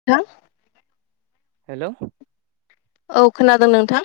[unintelligible] हेल'। औ खोनादों नोंथां।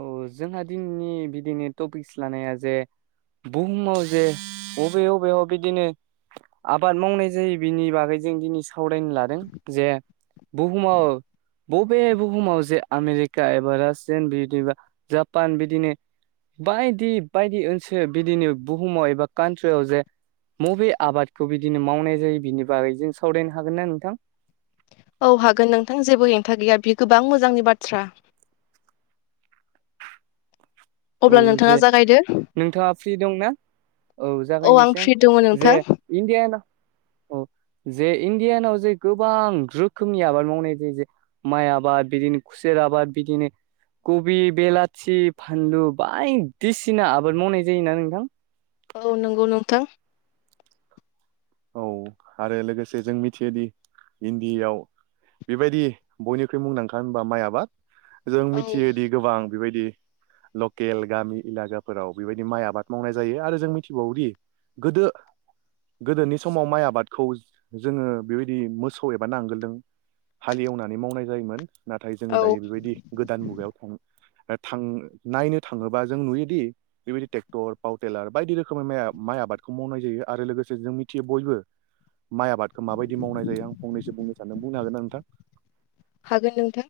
औ जोंहा दिनैनि बिदिनो टपिक्स लानाया जे बुहुमाव जे अबे अबेयाव बिदिनो आबाद मावनाय जायो बिनि बागै जों दिनै सावरायनो लादों जे बुहुमाव बबे बुहुमाव जे आमेरिका एबा रासियान बे बिदिबा जापान बिदिनो बायदि बायदि ओनसोल बिदिनो बुहुमाव एबा कान्ट्रियाव जे मबे आबादखौ बिदिनो मावनाय जायो बिनि बागै जों सावरायनो हागोन ना नोंथां? औ हागोन नोंथां जेबो हेंथा गैया बेयो गोबां मोजांनि बाथ्रा। अब्ला औ नोंथाङा जे जागायदो नोंथाङा फ्रि दं ना औ औ आं जागायनोसै फ्रि दङ नोंथां आं इन्दियाना औ जे इण्डियानाव जे गोबां रोखोमनि आबाद मावनाय जायो जे माइ आबाद बिदिनो खुसेर आबाद बिदिनो कबि बेलाथि फानलु बायदिसिना आबाद मावनाय जायोना नोंथां औ नोंगौ नोंथां औ आरो लोगोसे जों मिथियोदि इण्डियाव बिबायदि बयनिख्रुइ मुंदांखा होनबा माइ आबाद जों औ मिथियोदि गोबां बेबायदि लकेल गामि एलाकाफोराव बेबायदि माइ आबाद मावनाय जायो आरो जों मिथिबावोदि गोदो गोदोनि समाव माइ आबादखौ जोङो बेबायदि मोसौ एबा नांगोलदों हालि एवनानै मावनाय जायोमोन नाथाय जोङो औ दायो बेबायदि गोदान मुगायाव दा थां नायनो थाङोबा जों नुयोदि बेबायदि टेक्टर पाव टेलार बायदि रोखोमै माइ आबादखौ मावनाय जायो आरो लोगोसे जों मि थियो बयबो माइ आबादखो माबायदि मावनाय जायो आं फंनैसो बुंनो सानदों बुंनो हागोन ना नोंथां? हागोन नोंथां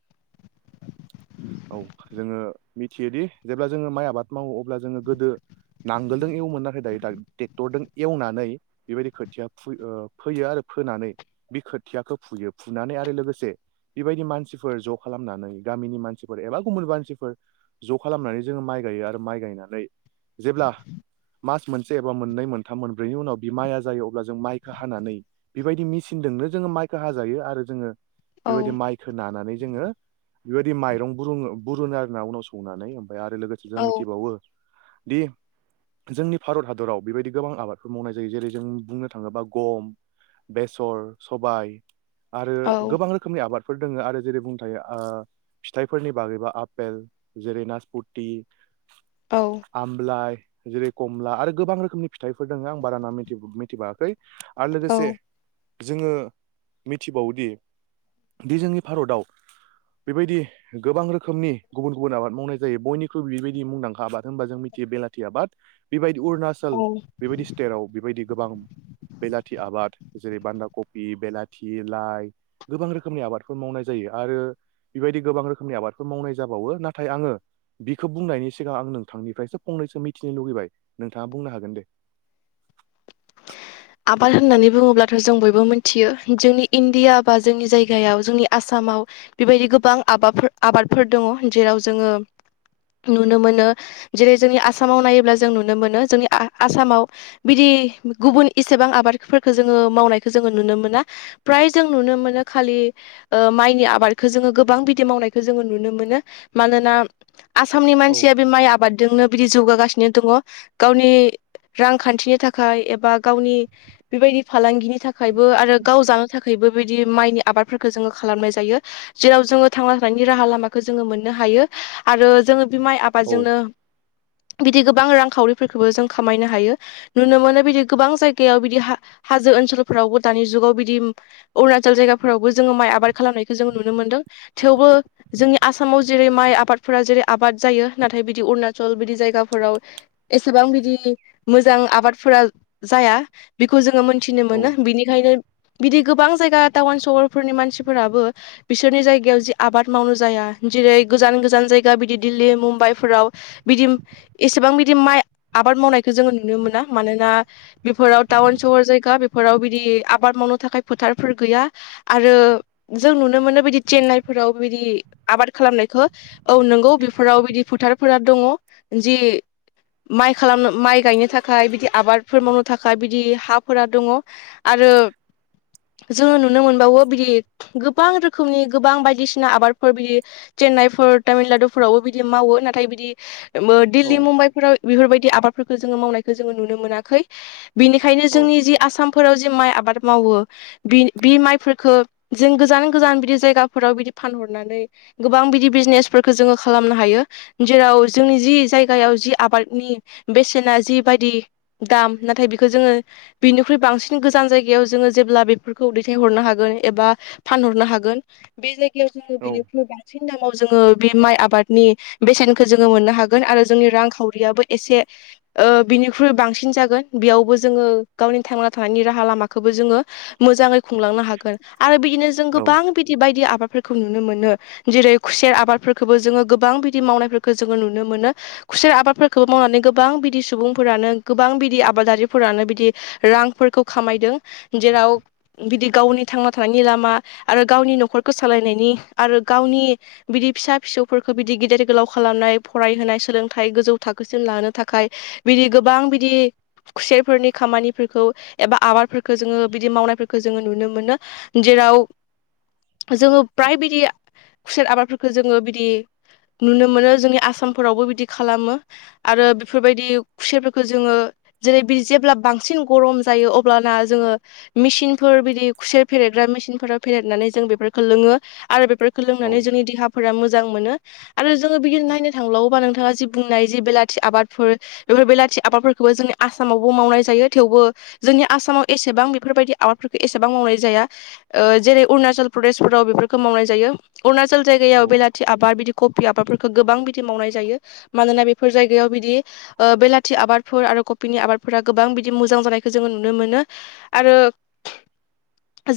औ जोङो मिथियोदि जेब्ला जोङो माइ आबाद मावो अब्ला जोङो गोदो नांगोलदों एवोमोन नाथाय दायो टेक्टरजों एवनानै बेबायदि खोथिया फु ओ फोयो आरो फोनानै बे खोथियाखौ फुयो फुनानै आरो लोगोसे बेबायदि मानसिफोर ज' खालामनानै गामिनि मानसिफोर एबा गुबुन मानसिफोर ज' खालामनानै जोङो माइ गायो आरो माइ गायनानै जेब्ला मास मोनसे एबा मोननै मोनथाम मोनब्रैनि उनाव बि माइया जायो अब्ला जों माइखो हानानै बेबायदि मिचिनजोंनो जोङो माइखो हाजायो आरो जोङो औ बेबायदि माइखो नानानै जोङो बेबायदि माइरं बुरुङो बुरुनो आरोना उनाव सौनानै ओमफ्राय आरो लोगोसे जों औ मिथिबावो बि जोंनि भारत हादराव बेबायदि गोबां आबादफोर मावनाय जायो जेरै जों बुंनो थाङोबा गम बेसर सबाइ आरो औ गोबां रोखोमनि आबादफोर दोङो आरो जेरै बुं थायो ओ फिथाइफोरनि बागैबा आपेल जेरै नासपति औ आमलाइ जेरै कमला आरो गोबां रोखोमनि फिथाइफोर दोङो आं बारा नाम मिथि-मिथिबाङाखै आर औ लोगोसे जोङो मिथिबावोदि दि जोंनि भारताव बेबायदि गोबां रोखोमनि गुबुन गुबुन आबाद मावनाय जायो बयख्रुइबो बेबायदि मुंदांखा आबाद होनबा जों मिथियो बेलाथि आबाद बिबायदि उरणाचल औ बेबायदि स्टेराव बेबायदि गोबां बेलाथि आबाद जेरै बान्दा कबि बेलाथि लाइ गोबां रोखोमनि आबादफोर मावनाय जायो आरो बिबायदि गोबां रोखोमनि आबादफोर मावनाय जाबावो नाथाय आङो बिखो बुंनायनि सिगां आं नोंथांनिफ्रायसो फंनैसो मिथिनो लुगैबाय नोंथाङा बुंनो हागोन दे आबाद होननानै बुङोब्लाथ' जों बयबो मोनथियो जोंनि इण्डिया बा जोंनि जायगायाव जोंनि आसामाव बेबायदि गोबां आबाबफोर आबादफोर दङ जेराव जोङो नुनो मोनो जेरै जोंनि आसामाव नायोब्ला जों नुनो मोनो जोंनि आ-आसामाव बिदि गुबुन इसिबां आबादफोरखो जोङो मावनायखौ जोङो नुनो मोना फ्राय जों नुनो मोनो खालि ओ माइनि आबादखो जोङो गोबां बिदि मावनायखौ जोङो नुनो मोनो मानोना आसामनि औ मानसिया बे माइ आबाद जोंनो बिदि जौगागासिनो दङ गावनि रांखान्थिनि थाखाय एबा गावनि बिबायदि फालांगिनि थाखायबो आरो गाव जानो था खायबो बिदि माइनि आबादफोरखौ जोङो खालामनाय जायो जेराव जोङो थांना थानायनि राहा लामाखौ जोङो मोननो हायो आरो जोङो बि माइ आ औ बादजोंनो बिदि गोबां रांखावरिफोरखौबो जों खामायनो हायो नुनो मोनो बिदि गोबां जायगायाव बिदि हा-हाजो ओनसोलफोरावबो दानि जुगाव बिदि अरुणाचल जायगाफोरावबो जोङो माइ आबाद खालामनायखौ जोंङो नुनो मोनदों थेवबो जोंनि आसामाव जेरै माइ आबादफोरा जेरै आबाद जायो नाथाय बिदि अरुणाचल बिदि जायगाफोराव एसेबां बिदि मोजां आबादफोरा जाया बेखौ जोङो मोनथिनो औ मोनो बिनिखायनो बिदि गोबां जायगा टावन सहरफोरनि मानसिफोराबो बिसोरनि जायगायाव जि आबाद मावनो जाया जेरै गोजान गोजान जायगा बिदि दिल्ली मुम्बाइफोराव बिदि एसेबां बिदि माइ आबाद मावनायखौ जोङो नुनो मोना मानोना बेफोराव टाउन सहर जायगा बे फोराव बिदि आबाद मावनो थाखाय फोथारफोर गैया आरो जों नुनो मोनो बिदि चेन्नाइफोराव बिदि आबाद खालामनायखौ औ नंगौ बेफोराव बिदि फोथारफोरा दङ जि माइ खालामनो माइ गायनो थाखाय बिदि आबादफोर मावनो थाखाय बिदि हाफोरा दङ आरो जोङो नुनो मोनबावो बिदि गोबां रोखोमनि गोबां बायदिसिना आबादफोर बिदि चेन्नाइफोर तामिलनाडुफोरावबो बिदि मावो नाथाय बिदि औ दिल्ली मुम्बाइफोराव बेफोरबायदि आबादफोरखौ जोङो मावनायखौ जोङो नुनो मोनाखै। बिनिखायनो औ जोंनि जि आसामफोराव जि माइ आबाद मावो बि बि माइफोरफोरखो जों गोजान गोजान बिदि जायगाफोराव बिदि फानहरनानै गोबां बिदि बिजनेसफोरखौ जोङो खालामनो हायो। जेराव जोंनि जि जायगायाव जि आबादनि बेसेना जिबायदि दाम नाथाय बेखौ जोङो बेनिख्रुइ बांसिन गोजान जायगायाव जोङो जेब्ला बेफोरखौ दैथायहरनो हागोन एबा फानहरनो हागोन बे जायगायाव जोङो औ बेनिख्रुइ बांसिन दामाव जोङो बे माइ आबादनि बेसेनखौ जोङो मोननो हागोन आरो जोंनि रांखावरियाबो एसे ओ बिनिख्रुइ बांसिन जागोन बेयावबो जोङो गावनि थांना थानायनि राहा लामाखौबो जोङो मोजाङै खुंलांनो हागोन आरो बिदिनो जों औ गोबां बिदि बायदि आबादफोर खौ नुनो मोनो जेरै खुसेर आबादफोरखौबो जोङो गोबां बिदि मावनायफोरखौ जोङो नुनो मोनो। खुसेर आबादफोरखौबो मावनानै गोबां बिदि सुबुंफोरानो गोबां बिदि आ आबादारिफोरानो बिदि रांफोरखौ खामायदों जेराव बिदि गावनि थांना थानायनि लामा आरो गावनि न'खरखौ सालायनायनि आरो गावनि बिदि फिसा फिसौफोरखौ बिदि गेदेर गोलाव खालामनाय फरायहोनाय सोलोंथाइ गोजौ थाखोसिम लानो थाखाय बिदि गोबां बिदि खुसेरफोरनि खामानिफोरखौ एबा आबादफोरखौ जोङो बिदि मावनायफोरखौ जोङो नुनो मोनो। जेराव जोङो फ्राय बिदि खुसेर आबादफोरखौ जोङो बिदि नुनो मोनो जोंनि आसामफोरावबो बिदि खालामो आरो बेफोरबायदि खुसेरफोरखौ जोङो जेरै जेब्ला बांसिन गरम जायो अब्लाना जोङो मेसििनफोर बिदि खुसे फेरेदग्रा मेसििनफोराव फेरदनानै जों बेफोरखौ लोङो आरो बेफोर औ लोंनानै जोंनि देहाफोरा मोजां मोनो आरो जोङो बिदिनो नायनो थांबावोब्ला नोंथाङा जि बुंनाय जि बेलाथि आबादफोर बेफोर बेलाथि आबादफोरखौबो जोंनिया आसामावबो मावनाय जायो थेवबो जोंनि आसामाव एसेबां बेफोरबायदि आबादफोरखौ एसेबां मावनाय जाया। जेरै अरुणाचल प्रदेशफोराव बेफोरखौ मावनाय जायो अरुणाचल जायगायाव औ बेला थि आबाद बिदि कफि आबादफोरखौ गोबां बिदि मावनाय जायो। मानोना बेफोर जायगायाव बिदि बेलाथि आबादफोर आरो कफि आबादफोरा गोबां बिदि मोजां जानायखौ जोङो नुनो मोनो आरो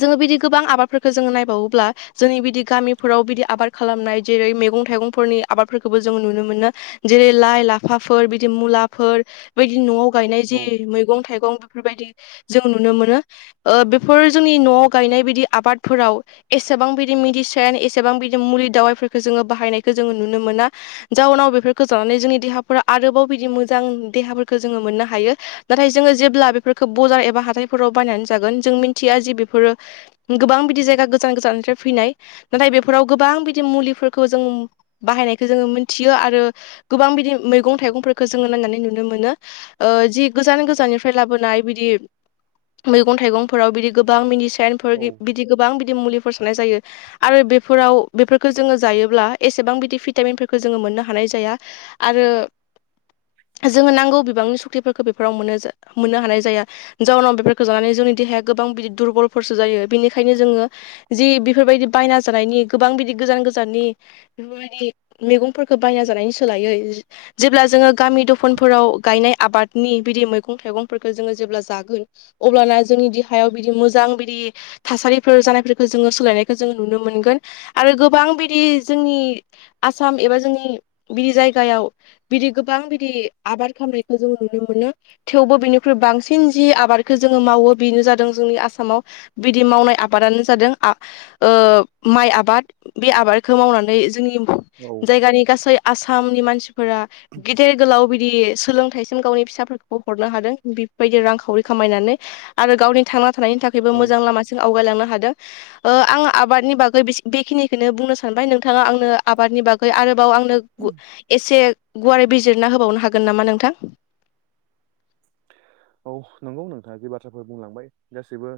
जोङो बिदि गोबां आबादफोरफोरखौ जोङो नायबावोब्ला जोंनि बिदि गामिफोराव बिदि आबाद खालामनाय जेरै मैगं थाइगंफोरनि आबादफोरखौबो जोंङ नुनो मोनो। जेरै लाइ लाफाफोर बिदि मुलाफोर बिदि न'आव गायनाय जि मैगं थाइगं बेफोरबायदि जों नुनो मोनो। ओ बेफोर जोंनि न'वाव गायनाय बायदि आबादफोराव एसेबां बिदि मेडिसिन एसेबां बिदि मुलि दावाइफोरखौ जोङो बाहायनायखौ जोङो नुनो मोना। जाउनाव बेफोरखो जानानै जोंनि देहाफोरा आरोबाव बिदि मोजां देहाफोरखो जोङो मोननो हायो नाथाय जोङो जेब्ला बेफोरखो बजार एबा हाथायफोराव बायनानै जागोन जों मिथिया जि बेफोरो गोबां बिदि जायगा गोजान गोजाननिफ्राय फैनाय नाथाय बेफोराव गोबां बिदि मुलिफोरखौ जों बाहायनायखौ जोङो मोनथियो आरो गोबां बिदि मैगं थाइगंफोरखौ जोङो नायनानै नुनो मोनो। ओ जि गोजान गोजाननिफ्राय लाबोनाय बिदि मैगं थाइगंफोराव बिदि गोबां मिडिसेनफोर औ बिदि गोबां बिदि मुलिफोर सारनाय जायो आरो बेफोराव बेफोरखो जोङो जायोब्ला एसेबां बिदि भिटामिनफोरखौ जोङो मोननो हानाय जाया। आरो जोंङो नांगौ बिबांनि श क्टिफोरख बेफोराव मोन मोननो हानाय जाया। जाउनाव बेफोरखौ जानानै जोंनि देहाया गोबां बिदि दुरबलफोरसो जायो बेनिखायनो जोङो जि बेफोरबायदि बायना जानायनि गोबां बिदि गोजान गोजाननि बेफोरबायदि मेगंफोरखौ बायना जानायनि सोलायै जेब्ला जोङो गामि दफनफोराव गायनाय आबादनि बिदि मैगं थाइगंफोरखो जोङो जेब्ला जागोन अब्लाना जोंनि देहायाव बिदि मोजां बिदि थासारिफोर जानायफोरखो जोङो सोलायनायखो जोङो नुनो मोनगोन आरो गोबां बिदि जोंनि आसाम एबा जोंनि बिदि जायगायाव बिदि गोबां बिदि आबाद खामनाय खो जों नुनो मोनो। थेवबो बिनिख्रुइ बांसिन जि आबादखौ जोङो मावो बेनो जादों जोंनि आसामाव बिदि मावनाय आबादानो जादों आ ओ माइ आबाद बे आबादखौ मावनानै जोंनि औ जायगानि गासै आसामनि मानसिफोरा गिदिर गोलाव बिदि सोलों जों गावनि फिसाफोरखौबो हरनो हादों बिफोरबायदि रांखावरि खामायनानै आरो गावनि थांना थानायनि था बेबो औ मोजां लामासिम आवगायलांनो हादों। ओ आं आबादनि बागै बे‌स बेखिनिखोनो बुंनो सानबाय नोंथाङा आंनो आबादनि बा गै आरोबाव आंनो एसे गुवारै बिजिरना होबावनो हागोन नामा नोंथां? औ नंगौ नोंथाङा जि बाथ्राफोर बुंलांबाय गासैबो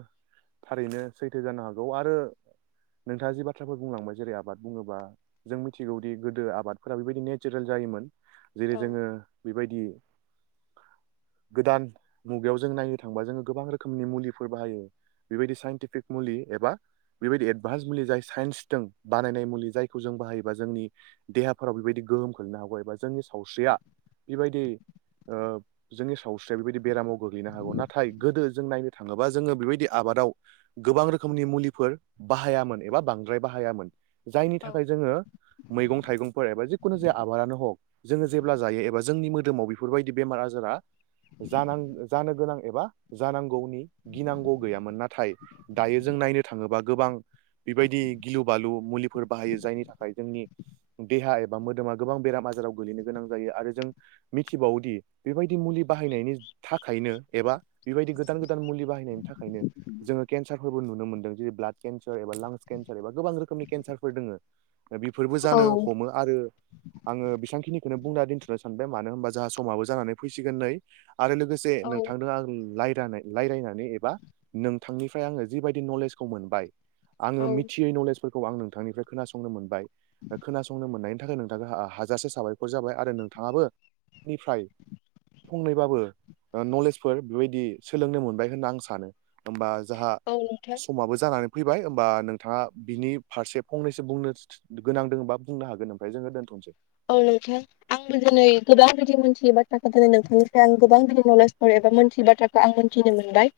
थारैनो सैथो जानो हागौ आरो नोंथाङा जि बाथ्राफोर बुंलांबाय जेरै आबाद बुङोबा जों मिथिगौदि गोदो आबादफोरा बेबायदि नेचेरेल जायोमोन औ जेरै जोङो बेबायदि गोदान मुगायाव जों नायनो थांबा जोङो गोबां रोखोमनि मुलिफोर बाहायो बेबायदि साइन्टिफिक मुलि एबा बेबायदि एडभान्स मुलि जाय साइन्सदों बानायनाय मुलि जायखौ जों बाहायोबा जोंनि देहाफोराव बेबायदि गोहोम खोलैनो हागौ एबा जोंनि सावस्रिया बेबायदि ओ जोंनि सावस्रिया बेबायदि बेरामाव गोग्लैनो हागौ नाथाय गोदो जों नायनो थाङोबा जोङो बेबायदि आबादाव गोबां रोखोमनि मुलिफोर बाहायामोन एबा बांद्राय बाहायामोन जायनि थाखाय जोङो मैगं थाइगंफोर एबा जिखुनु जाया आबादानो हक जोङो जेब्ला जायो एबा जोंनि मोदोमाव बेफोरबायदि बेमार आजारा जानां जानो गोनां एबा जानांगौनि गिनांगौ गैयामोन नाथाय दायो जों नायनो थाङोबा गोबां बेबायदि गिलु बालु मुलिफोर बाहायो जायनि थाखाय जोंनि देहा एबा मोदोमा गोबां बेराम आजाराव गलैनो गोनां जायो आरो जों मिथिबावोदि बेबायदि मुलि बाहायनायनि थाखायनो एबा बेबायदि गोदान गोदान मुलि बाहायनायनि थाखायनो जोङो केन्सारफोरबो नुनो मोनदों जेरै ब्लाड केन्सार एबा लांस केन्सार एबा गोबां रोखोमनि केन्सारफोर दोङो दा बेफोरबो जानो औ हमो। आरो आङो बेसां खिनिखौनो बुंना दोनथ'नो सानबाय मानो होनबा जाहा समाबो जानानै फैसिगोन नै आरो लोगोसे औ नोंथांदों आं लायरानै रायलायनानै एबा नोंथांनिफ्राय आङो जिबायदि नलेजखौ मोनबाय आङो मिथियै नलेज फोरखौ आं नोंथांनिफ्राय खोनासंनो मोनबाय खोनासंनो मोननायनि थाखाय नोंथांखो हाजासे साबायखर जाबाय आरो नोंथाङाबो आंनिफ्राय फंनैबाबो नलेजफोर बेबायदि सोलोंनो मोनबाय होनना आं सानो होमबा जाहा औ नोंथां समाबो जानानै फैबाय होमबा नोंथाङा बिनि फारसे फंनैसो बुंनो गोनां दोङोबा बुंनो हागोन ओमफ्राय जोङो दोनथनोसै औ नोंथां आंबो दिनै गोबां बिदि मोनथियै बाथ्राखौ दिनै नोंथांनिफ्राय आं गोबां बिदि नलेजफोर एबा मोनथियै बाथ्राखौ दा आं मोनथिनो मोनबाय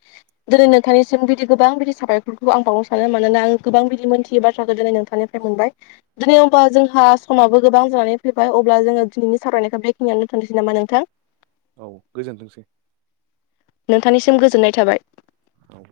दिनै नोंथांनिसिम बिदि गोबां बिदि साबायरखौ आं बावनो सानो मानोना आङो गोबां बिदि मोनथियो बाथ्राखौ दिनै नोंथांनि फ्राय मोनबाय दिनै होमबा जोंहा समाबो गोबां जानानै फैबाय अब्ला जोङो दिनैनि सावरायनायखौ बेखिनियाव दोनथनोसै नामा नोंथां औ गोजोनथोंसै नोंथांनिसिम गोजोननाय थाबाय औ